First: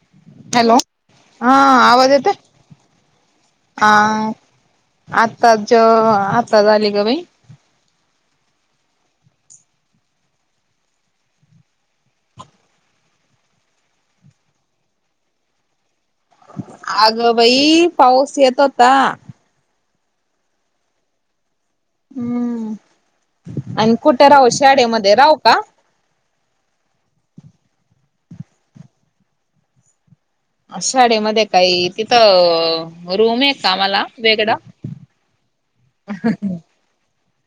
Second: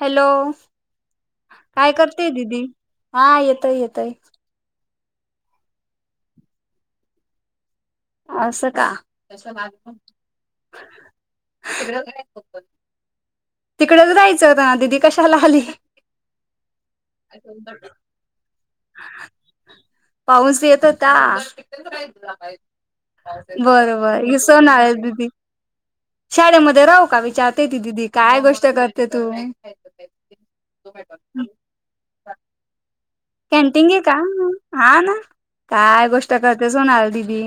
Hello! Hello हा काय आवाज करतेय येतोय दिदी? हा येतोय येतोय. आत्ताच ज आता आली ग बाई! असं का? तिकडेच राहायचं ना दिदी कशाला आली? अगं बाई पाऊस येत होता. पाऊस येत होता. आणि बरोबर कुठे हे राहू विसरणार आहे शाळेमध्ये दीदी. राहू का शाळेमध्ये राहू का विचारते ती दिदी काय गोष्ट करते तू! शाळेमध्ये काही तिथं रूम कॅन्टीन आहे मला का? वेगळा हा ना काय गोष्ट करतेस होणा दीदी.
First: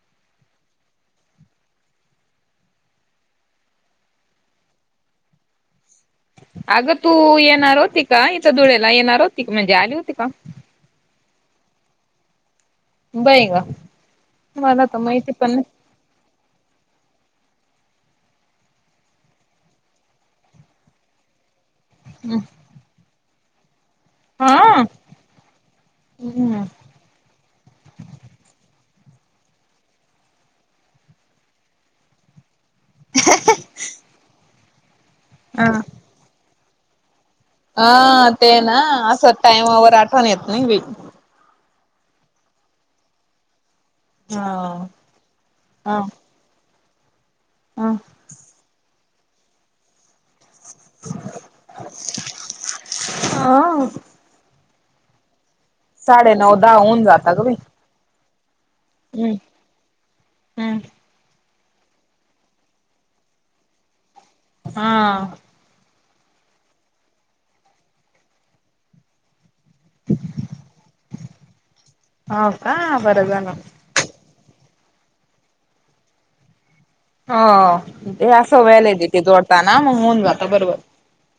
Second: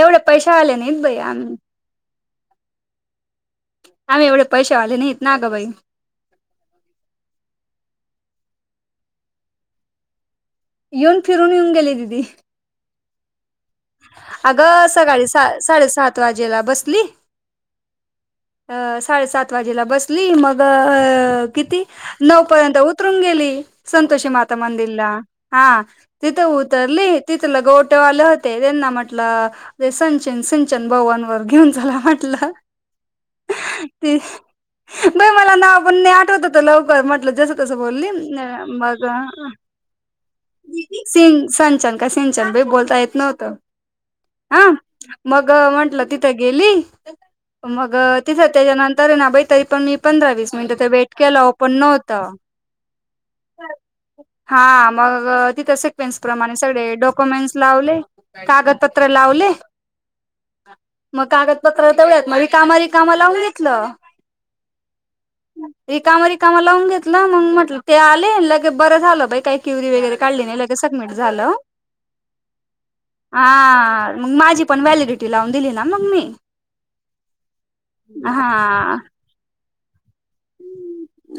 एवढे पैसे आले नाहीत बई आम्ही आम्ही एवढे पैसे वाले नाहीत ना ग बाई. अगं तू येणार होती का इथं धुळे्याला येणार होती का म्हणजे आली होती का? येऊन फिरून येऊन गेले दिदी. बाईग! अगं सकाळी साडेसात वाजेला बसली. अ साडेसात वाजेला बसली मग किती नऊ पर्यंत उतरून गेली. संतोषी माता हा मंदिरला हा तिथं ह उतरली तिथला गोटवाले होते त्यांना म्हट ल, संचन सिचन भाऊांवर घेऊन झाला म्हटलं. ते बाई मला नाव पण आठवत होत लवकर म टलं जस तस बोलली, हा ते आ ना मग असं टायमावर आठवण येत नाही बाई सिंचन का सिंचन भ बोलता येत नव्हतं. हा मग म्हंटलं हा तिथं गेली मग तिथं त्याच्यानंतर ना बाई तरी पण मी पंधरा वीस मिनट वेट केलो ओपन न्हवत. हा हा मग तिथं सिक्वेन्स साडे नऊ प्रमाणे दहा सगळे होऊन जाता ग डॉक्युमेंटस बाई. लावले कागद पत्र हम्म लावले, हम्म म कागद पत्र तेवढ्यात कामले कामा लावून घेतलं. हा. रिकमा रिकमा लावून घेतलं मग म्हटलं ते आले ल क बरं झालं बाई काही क्यवरी वगैरे काढली नाही लगेच सबमिट झालं. हो का बरं झालं. हा मग माझी पण व्हॅलिडिटी लावून दिली ना मग मी. हो ते अस हा व्हॅलेडिटी जोडताना मग मोऊन जाता बरोबर.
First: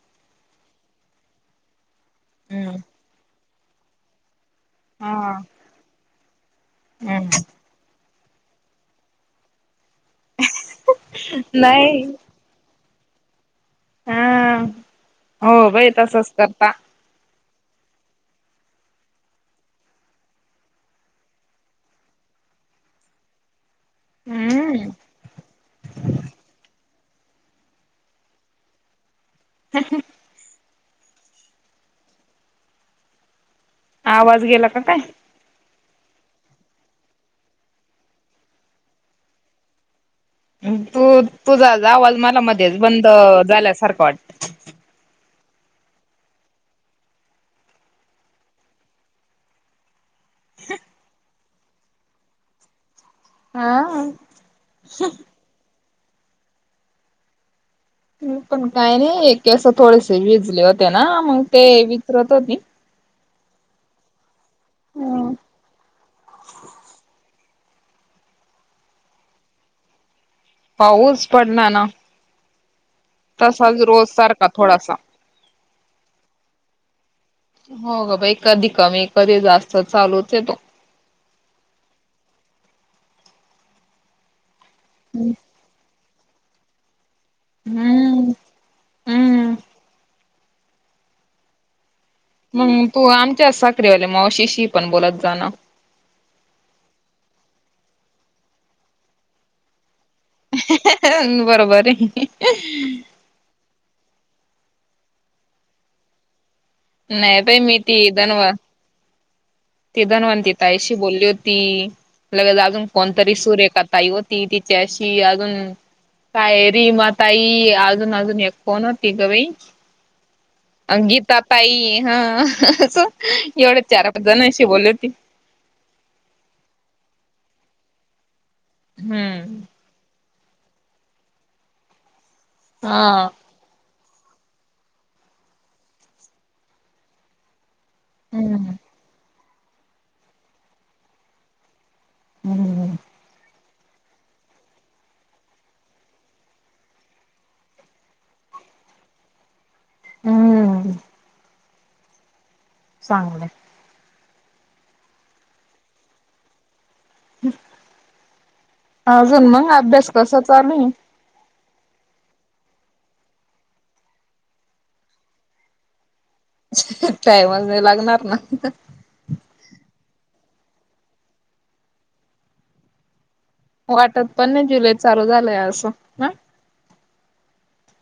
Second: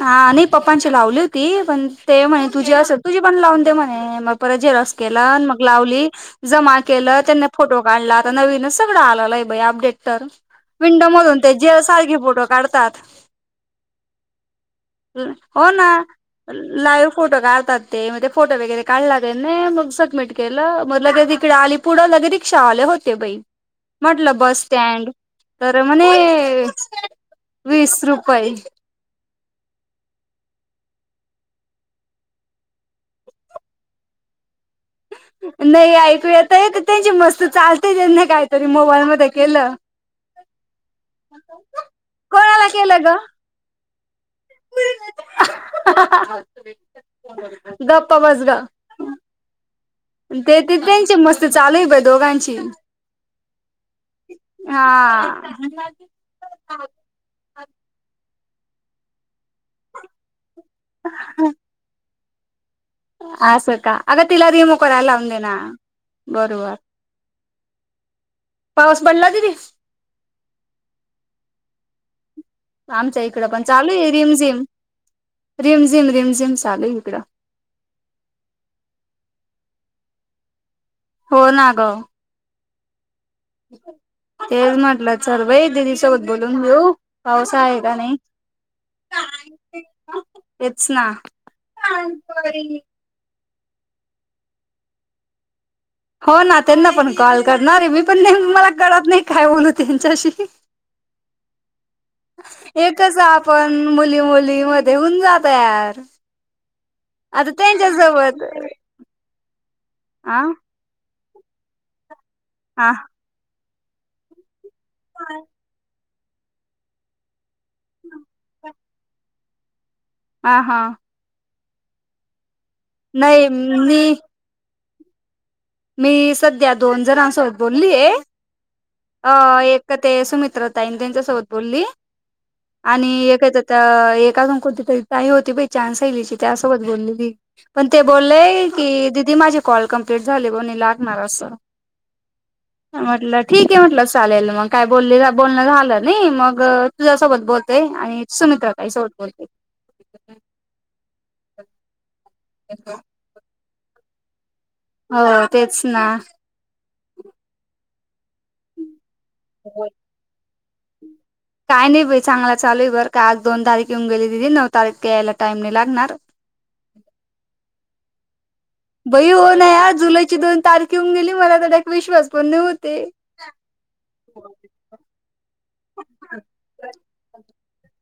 हा नाही पप्पांची लावली होती पण ते म्हणे तुझी हम्म अस तुझी पण लावून दे म्हणे मग परत झेरॉक्स हा केल मग लावली जमा केल हम्म. त्यांनी फोटो काढला आता नवीन सगळ आलंल आहे बाई अपडेट तर विंडो मधून ते जे नाही सारखे फोटो काढतात. हा हो ना बाई तसच करता. लाईव्ह फोटो काढ तात ते फोटो वगैरे काढलागले ना मग सबमिट केल मग लगे तिकडे आली पुढ लगे रिक्षा आल्या होत्या बाई म्हटल बस हम्म स्टँड तर म्हणे वीस रुपये! [unintelligible] आवाज गेला का काय? नाही ऐकू येत येत त्यांची मस्त चालते त्यांनी काहीतरी मोबाईल मध्ये केलं. तू तुझाच आवाज मला कोणाला मध्येच केलं बंद ग झाल्यासारखा वाटतो! गप्प बस ग! ते ते त्यांची मस्त चालू आहे बाई दोघांची हा. हा पण काही नाही हे केस थोडेसे विजले होते ना मग ते विचरत होती अस का अग तिला रिमूव्ह करायला लावून दे ना बरोबर पाऊस पडला तरी पाऊच पड ना ना आमच्या इकडं तसाच रोज सारखा थोडासा रिम् झिम रिम् झिम् चालू ये एकड- हो बाई कधी कमी ए कधी जास्त चालूच आहेे तो. हो ना ग तेच म्हटल चल बाई दिदी सोबत बोलून घेऊ. पाऊसा आहे का नाही? हम्म हम्म. हेच ना मग तू आमच्याच साखरु वाल्या मगशीशी पण बोलत जाणा हो ना त्यांना पण कॉल करणारे मी पण मला कळत नाही काय बोलू त्यांच्याशी बरोबर आहे. एकच आपण मुली मुली मध्ये होऊन जा तयार नाही आता बाई मी ती धनव त्यांच्यासोबत. ती धनवंती ताईशी बोलली होती लगेच अजून हा कोणतरी सूरेखा ताई होती ति त्याशी अजून काय रीमा ताई अजून अजून एक कोण होती ग बाई हा हा गीता ताई हा नाही एवढच अस मी चार जणांशी अशी बोलली होती मी सध्या दोन जणांसोबत बोलली आहे अ हम्म एक ते सुमित. त्यांच्या सोबत बोलली आणि हा. एकच एक अजून कोणती तरी ताई होती ती चानसहीलीची त्यासोबत बोलली ती पण ते हम्म बोललेय की दिदी माझे कॉल कमप्लीट झाली बोणी लागणार अस हम्म म्हटलं. ठीक आहे म्हटलं चालेल मग काय बोल बोलण झाल नाही मग तुझ्यासोबत बोलतय आणि [unintelligible] हम्म्. [unintelligible] चांगलय हो तेच ना. अजून मंग अभ्यास कसा चालूये. काय नाही चांगला चालू आहे बर का आज दोन तारीख येऊन गेली दिदी नऊ तारीख यायला टाइम नाही लागणार. टायमच नाही लागणार ना. बई होन या जुलैची दोन तारखे येऊन गेली मला तर त्याक विश्वास पण नाही होते. वाटत पण नाही जुलै चालू झालंय असं ह.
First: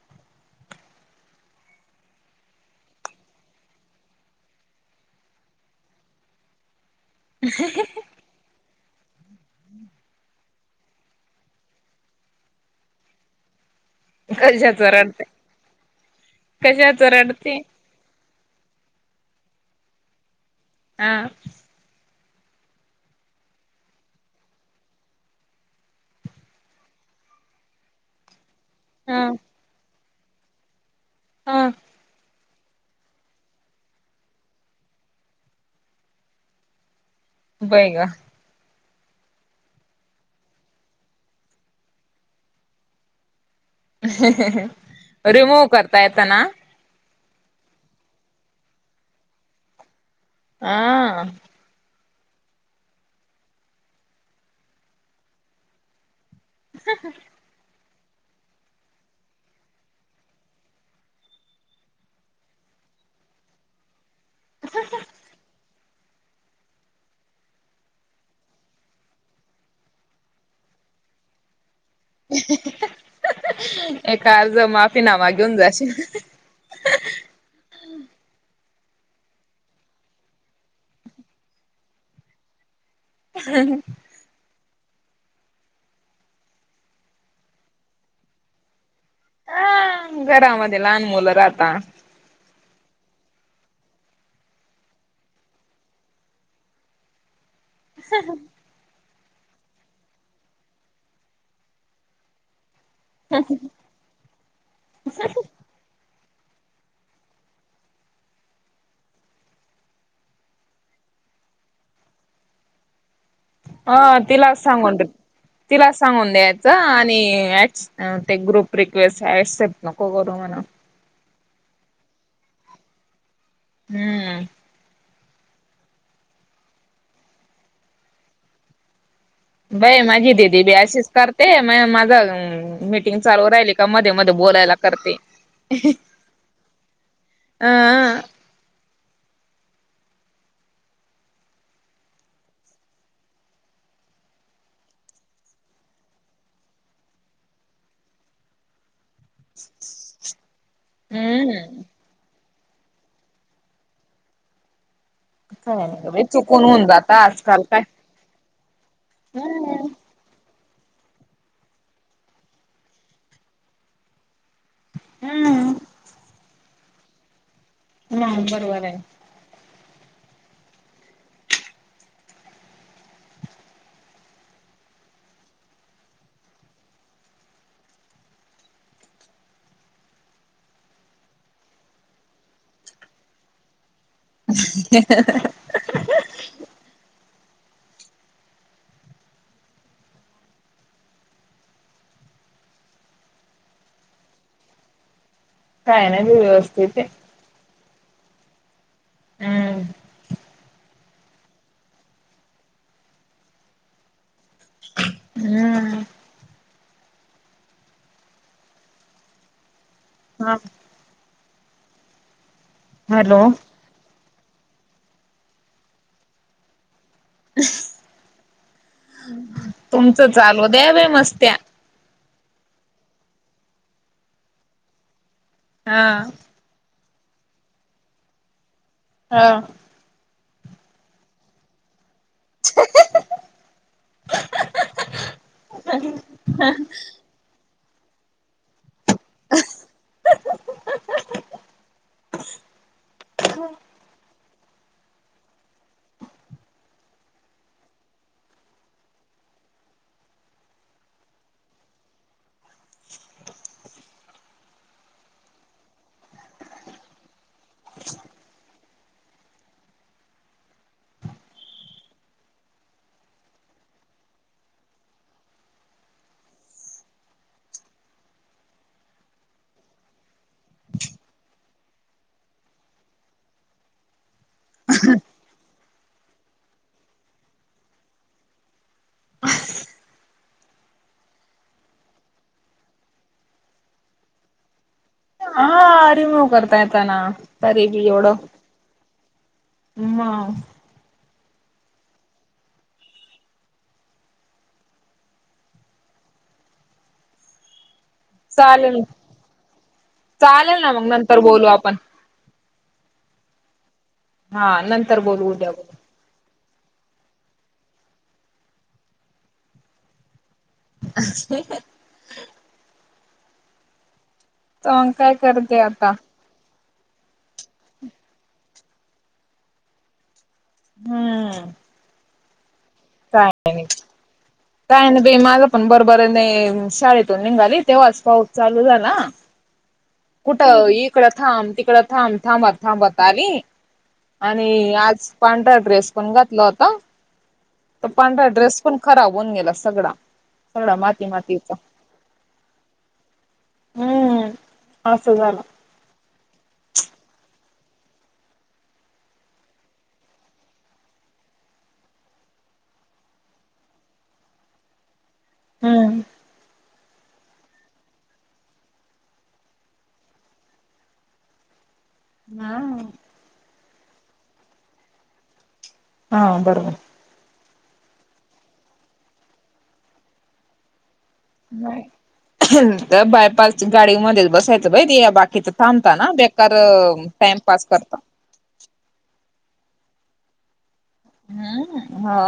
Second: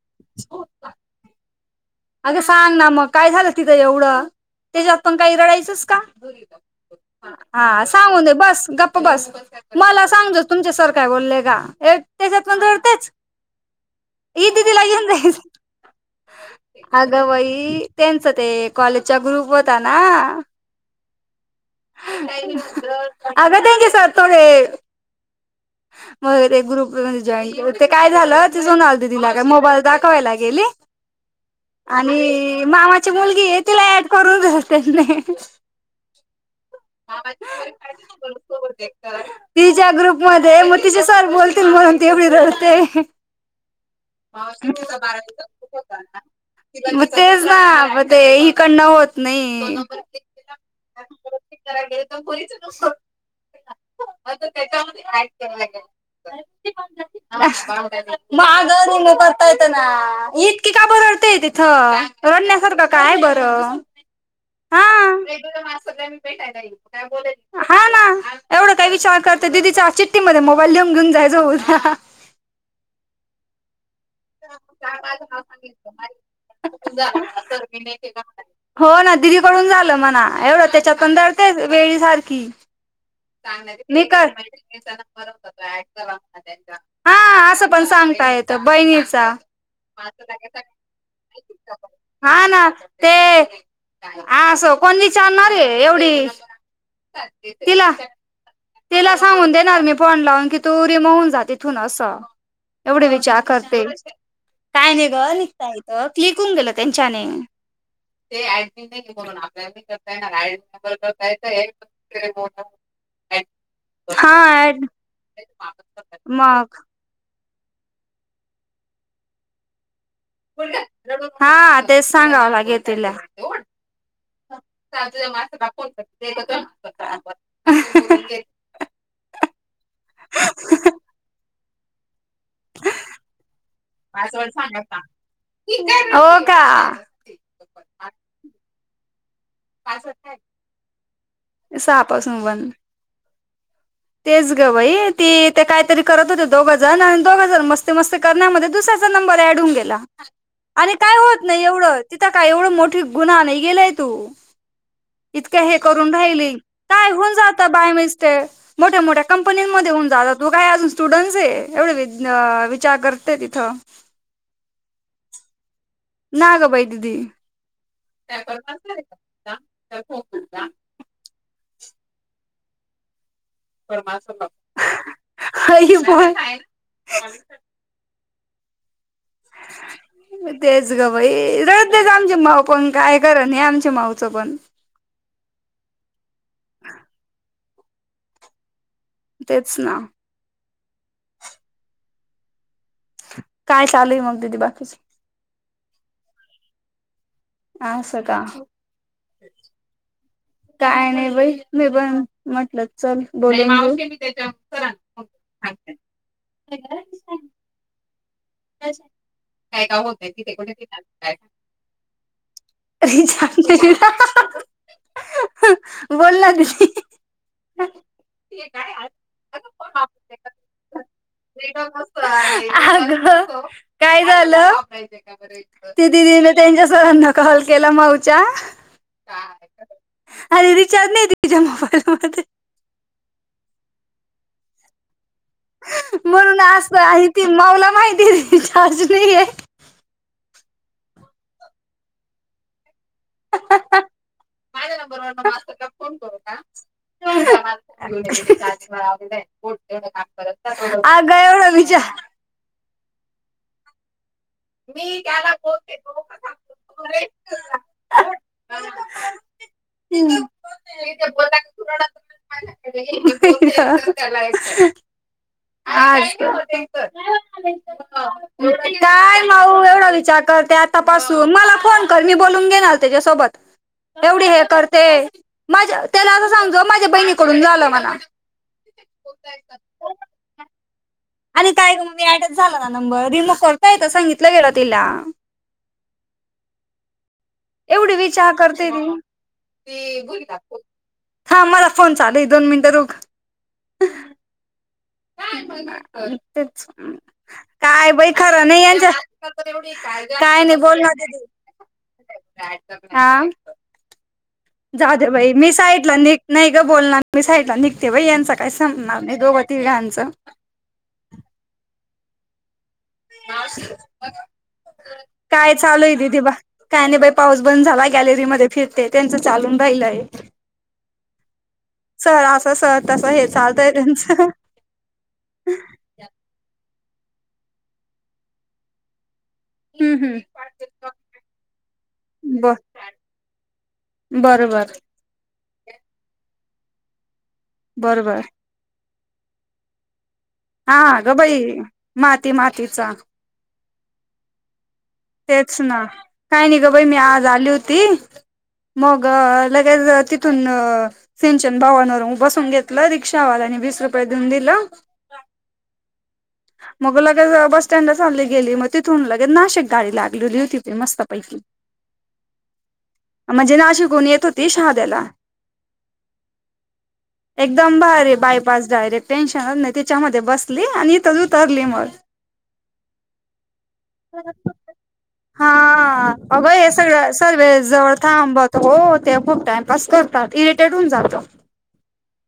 [inaudible] अगे सांग ना मग काय झालं तिथं एवढं. त्याच्यात पण काही रडायचंस का हा सांग बस गप. बस मला सांगज तुमच्या सारखा बोलले का त्याच्यात पण जडतेच. ई दिदी कशाच रडते लाग जा. कशाच अगं वई रडते त्यांच ते कॉलेजचा ग्रुप होता ना. हा. अग द गे सर थोडे. मगरे ग्रुपमध्ये जॉईन के ते काय हा झालं. मोबाल दाखवाला गे हा आणि. मामाची मुलगी आहे तिला ऍड करून द त्यांनी. बै का. तिच्या्या ग्रुप मध्ये मग तिचे सर बोलतील म्हणून ते एवढी रडते. रिमूव्ह करता येत ना [unintelligible] तेच ना म ते हकडनं होत नाही. [unintelligible] [unintelligible] [unintelligible] माग रंग करता येतो ना इतकी काबर रडतेय तिथं रडण्यासारखा काय बरं, हा. भेटायला येऊ काय बोलायचं, हा ना. एवढा काही विचार करते दिदीच्या चि्ठी मध्ये मोबाईल लिहन घेऊन जाय [unintelligible] [inaudible] माफीनामा घेऊन जाशील. [unintelligible] हो ना दिदीकडून झालं म्हणा एवढं त्याच्यातधळतेच वेळी सारखी. मी का. हा असं पण सांगता येत बहिणीच ता, ह घरामध्ये लहान मुलं राहता हा ना. ते, अस कोण विचारणारय एवढी. तीला. तिला सांगून देणार मी फोन लावून की तू रिमूव होऊन जाती थून असं. एवढे विचार करते, काय नाही ग निघता येत. क्लिक होऊन गेलं त्यांच्याने. ते ऍडमिट नाही म्हणून आपल्या करतायणार [unintelligible] अ तिलाच सांगून, तिलाच सांगून न्यायचं मग आणि अ ते ग्रुप रिक्वेस्ट एक्सेप्ट नको करू म्हणून. हा तेच सांगावं लागेल तीला. हम्म [unintelligible] बाय माझी दिदी बी अशीच करते मय माझ हम्म, मीटिंग चालू राहिली का मध्ये मध्ये बोलायला करते. हो का. अं [unintelligible] सहापासून बंद. तेच ग बाई ती ते कायतरी करत होते दोघ जण आणि दोघ जण मस्ती मस्ती करण्यामध्ये दुसऱ्या चा नंबर ॲड होऊन गेला, आणि काय होत नाही हम्म एवढं तिथं का एवढं मोठ गुन्हा नाही केलाय तू. इतक्या हे काय नाही करून बाई राहिली, चुकून होऊन काय जात होन जात आजकाल काय बाय मिस्टेक. मोठ्या मोठ्या हम्म कंपनी्यांमध्ये होऊन जात तू काय अजून स्टुडंट्स आहे एवढे वि विचार करते तिथ [unintelligible] ना ग बाई दिदी नाही बरोबर आहे [unintelligible] [unintelligible] परमा संमक है बाय [unintelligible] तेच ग बाई रडतेच आमची माऊ पण काय करत नय आमची माऊ. [unintelligible] तेच ना. काय चालूय मग दिदी बाकीच? काय नाय मी व्यवस्थितये. अस का? हम्म काय नाही बाई मी पण म्हटलं चल बोलून घेऊ? हा. [unintelligible] कुठे आहेस तू? हा [unintelligible] हॅलो [unintelligible] ह बोल लागली. हे काय आत तुमचं चालू दया, बया मस्त्या. अगं काय झालं? [unintelligible] हा ते दिदीन तेच्या सरांना कॉल केला, माऊच्या हा. अरे! रिचार्ज नाही, दी तिच्या मोबाईल मध्ये [unintelligible] म्हणून, असं आहे. ती माऊला माहिती दि [unintelligible] [unintelligible] [unintelligible] माझ्या नंबरवर मास्तरला फोन करू का? [unintelligible] अगं एवढा विचार. [unintelligible] मी त्याला बोलते. तू उग [unintelligible] [unintelligible] [unintelligible] [unintelligible] आज काय? [unintelligible] काय मऊ एवढा विचार. [unintelligible] करते आता पासून मला फोन कर, मी बोलून घेनार तेच्या सोबत. एवढी हे करते माझ्या त्याला समजावं, असं माझ्या बहिणीकडून झालं मनाव. [unintelligible] आणि काय गं ऍडच झाला, ना नंबर रिमूव्ह कर काय? एकदा सांगितलं गेल तिला. हा रिमुव्ह करता येतं ना. एवढे विचार करते, मी ते गोळी मग दाखव. हा मला फोनच चालूय दोन मिनटं [unintelligible] काय पण, कर तेच? काय बाई! खरं नाही चालेल यांनच [unintelligible] तेवढी काय नाय चालेल ना मग बोलना नंतर दीदी बोलू आपण काय तर हा? हा नंतर जाऊदे बोलू बाई! मी उद्या बोलू. साईडला निघ नाई ग बोलणार, मी साईडला निघते. यांच काही संपणार नाही दोघं, तिघांचं. [unintelligible] मावशी दाखव तर काय करते आता चालोय दीदी काय नाही? बाई! पाऊस बंद झालाय, गॅलरीमध्ये फिरते त्यांच चालून राहिलंय. ह. सर असं सर तसं हे चालतय? त्यांचं. काय ना बा माझं पण बरोबर नाही, शाळेतून निघाली तेव्हाच पाऊस चालू झाला. हम्म हम्म कुठं इ इकडं थांब तिकडं थांब, ब थांबत थांबत आली. बरोबर आणि आज पांढरा ड्रेस, पण घातला होता. तर बरोबर पांढरा ड्रेस पण खराब होऊन, गेला सगळा. हा सगळा माती गं बाई मातीचा माती मातीचा. हम्म असं झालं तेच ना काय नाही? गं बाई मी आज आली होती. मग लगेच तिथून सिंचन भावानवर बसून घेतलं रिक्षावाल्या वीस रुपयं देवून दिल. हम्म! मग लगेच बस स्टँड चाली गेली, मग तिथून लगे नाशिक गाडी लागलेली होती, मस्त पैकी हा. गुण येतं होतो, [unintelligible] हा बर. एकदम भारी बायपास डायरेक्ट टेन्शनच नाही त्याच्यामध्ये बसली आणि इथंच उतरली मग तर बायपास गाडी मध्येच बसायच. हा अगं हे सगळ सगळे टाइमपास जवळ करता थांबत हो ते खूप टाइमपास करतात इरेटेड होऊन जातो. हम्म. हा.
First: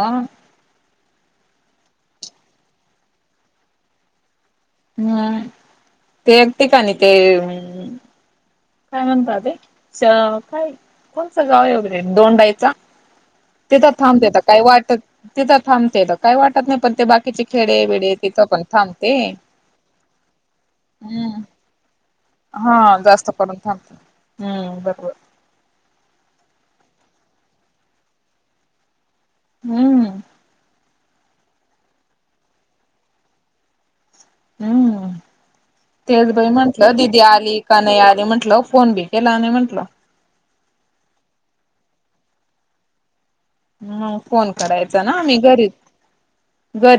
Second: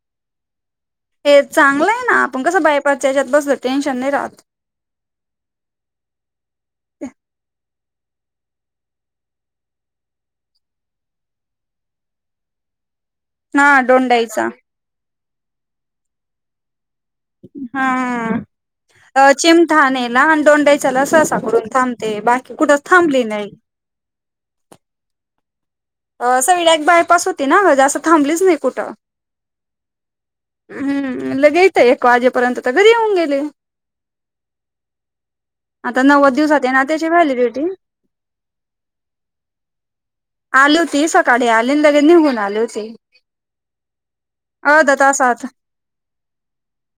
हे चांगलं आहे ना आपण कसं बायपास यायच्यात बसलं टेन्शन नाही राहत. हम्म ते एक ठिकणी ते काय म्हणतात ते काय कोणसं गाव आहे वगैरे दोंडायचा. हा तिथं थांबतेेत दोंडाईचा काय वाटत तिथं थांबतेेत काय वाटत नाही. पण ते बाकीचे खेडे बिडे तिथं हा पण थांबते चिमठाणेला आणि दोंडाईचाला हम्. सहसाकडून थांबते बाकी हा कुठंच थांबली जास्त नाही. करून थांबत हम्म बरोबर. सगळी एक बायपास होती ना असं थांबलीच नाही कुठं. हम्म. हम् लगेट एक वाजेपर्यंत तर घरी येऊन गेले. हम्म. आता नव्वद तेजबाई दिवसात आहे ना म्हटलं त्याची दिदी आली व्हॅलिडिटी का नाही आली म्हंटल फोन बी केला आणि म्हटलं. आले होती सकाळी आले लगे निघून आले होते. मग फोन करायचा ना आम्ही घरीत घरी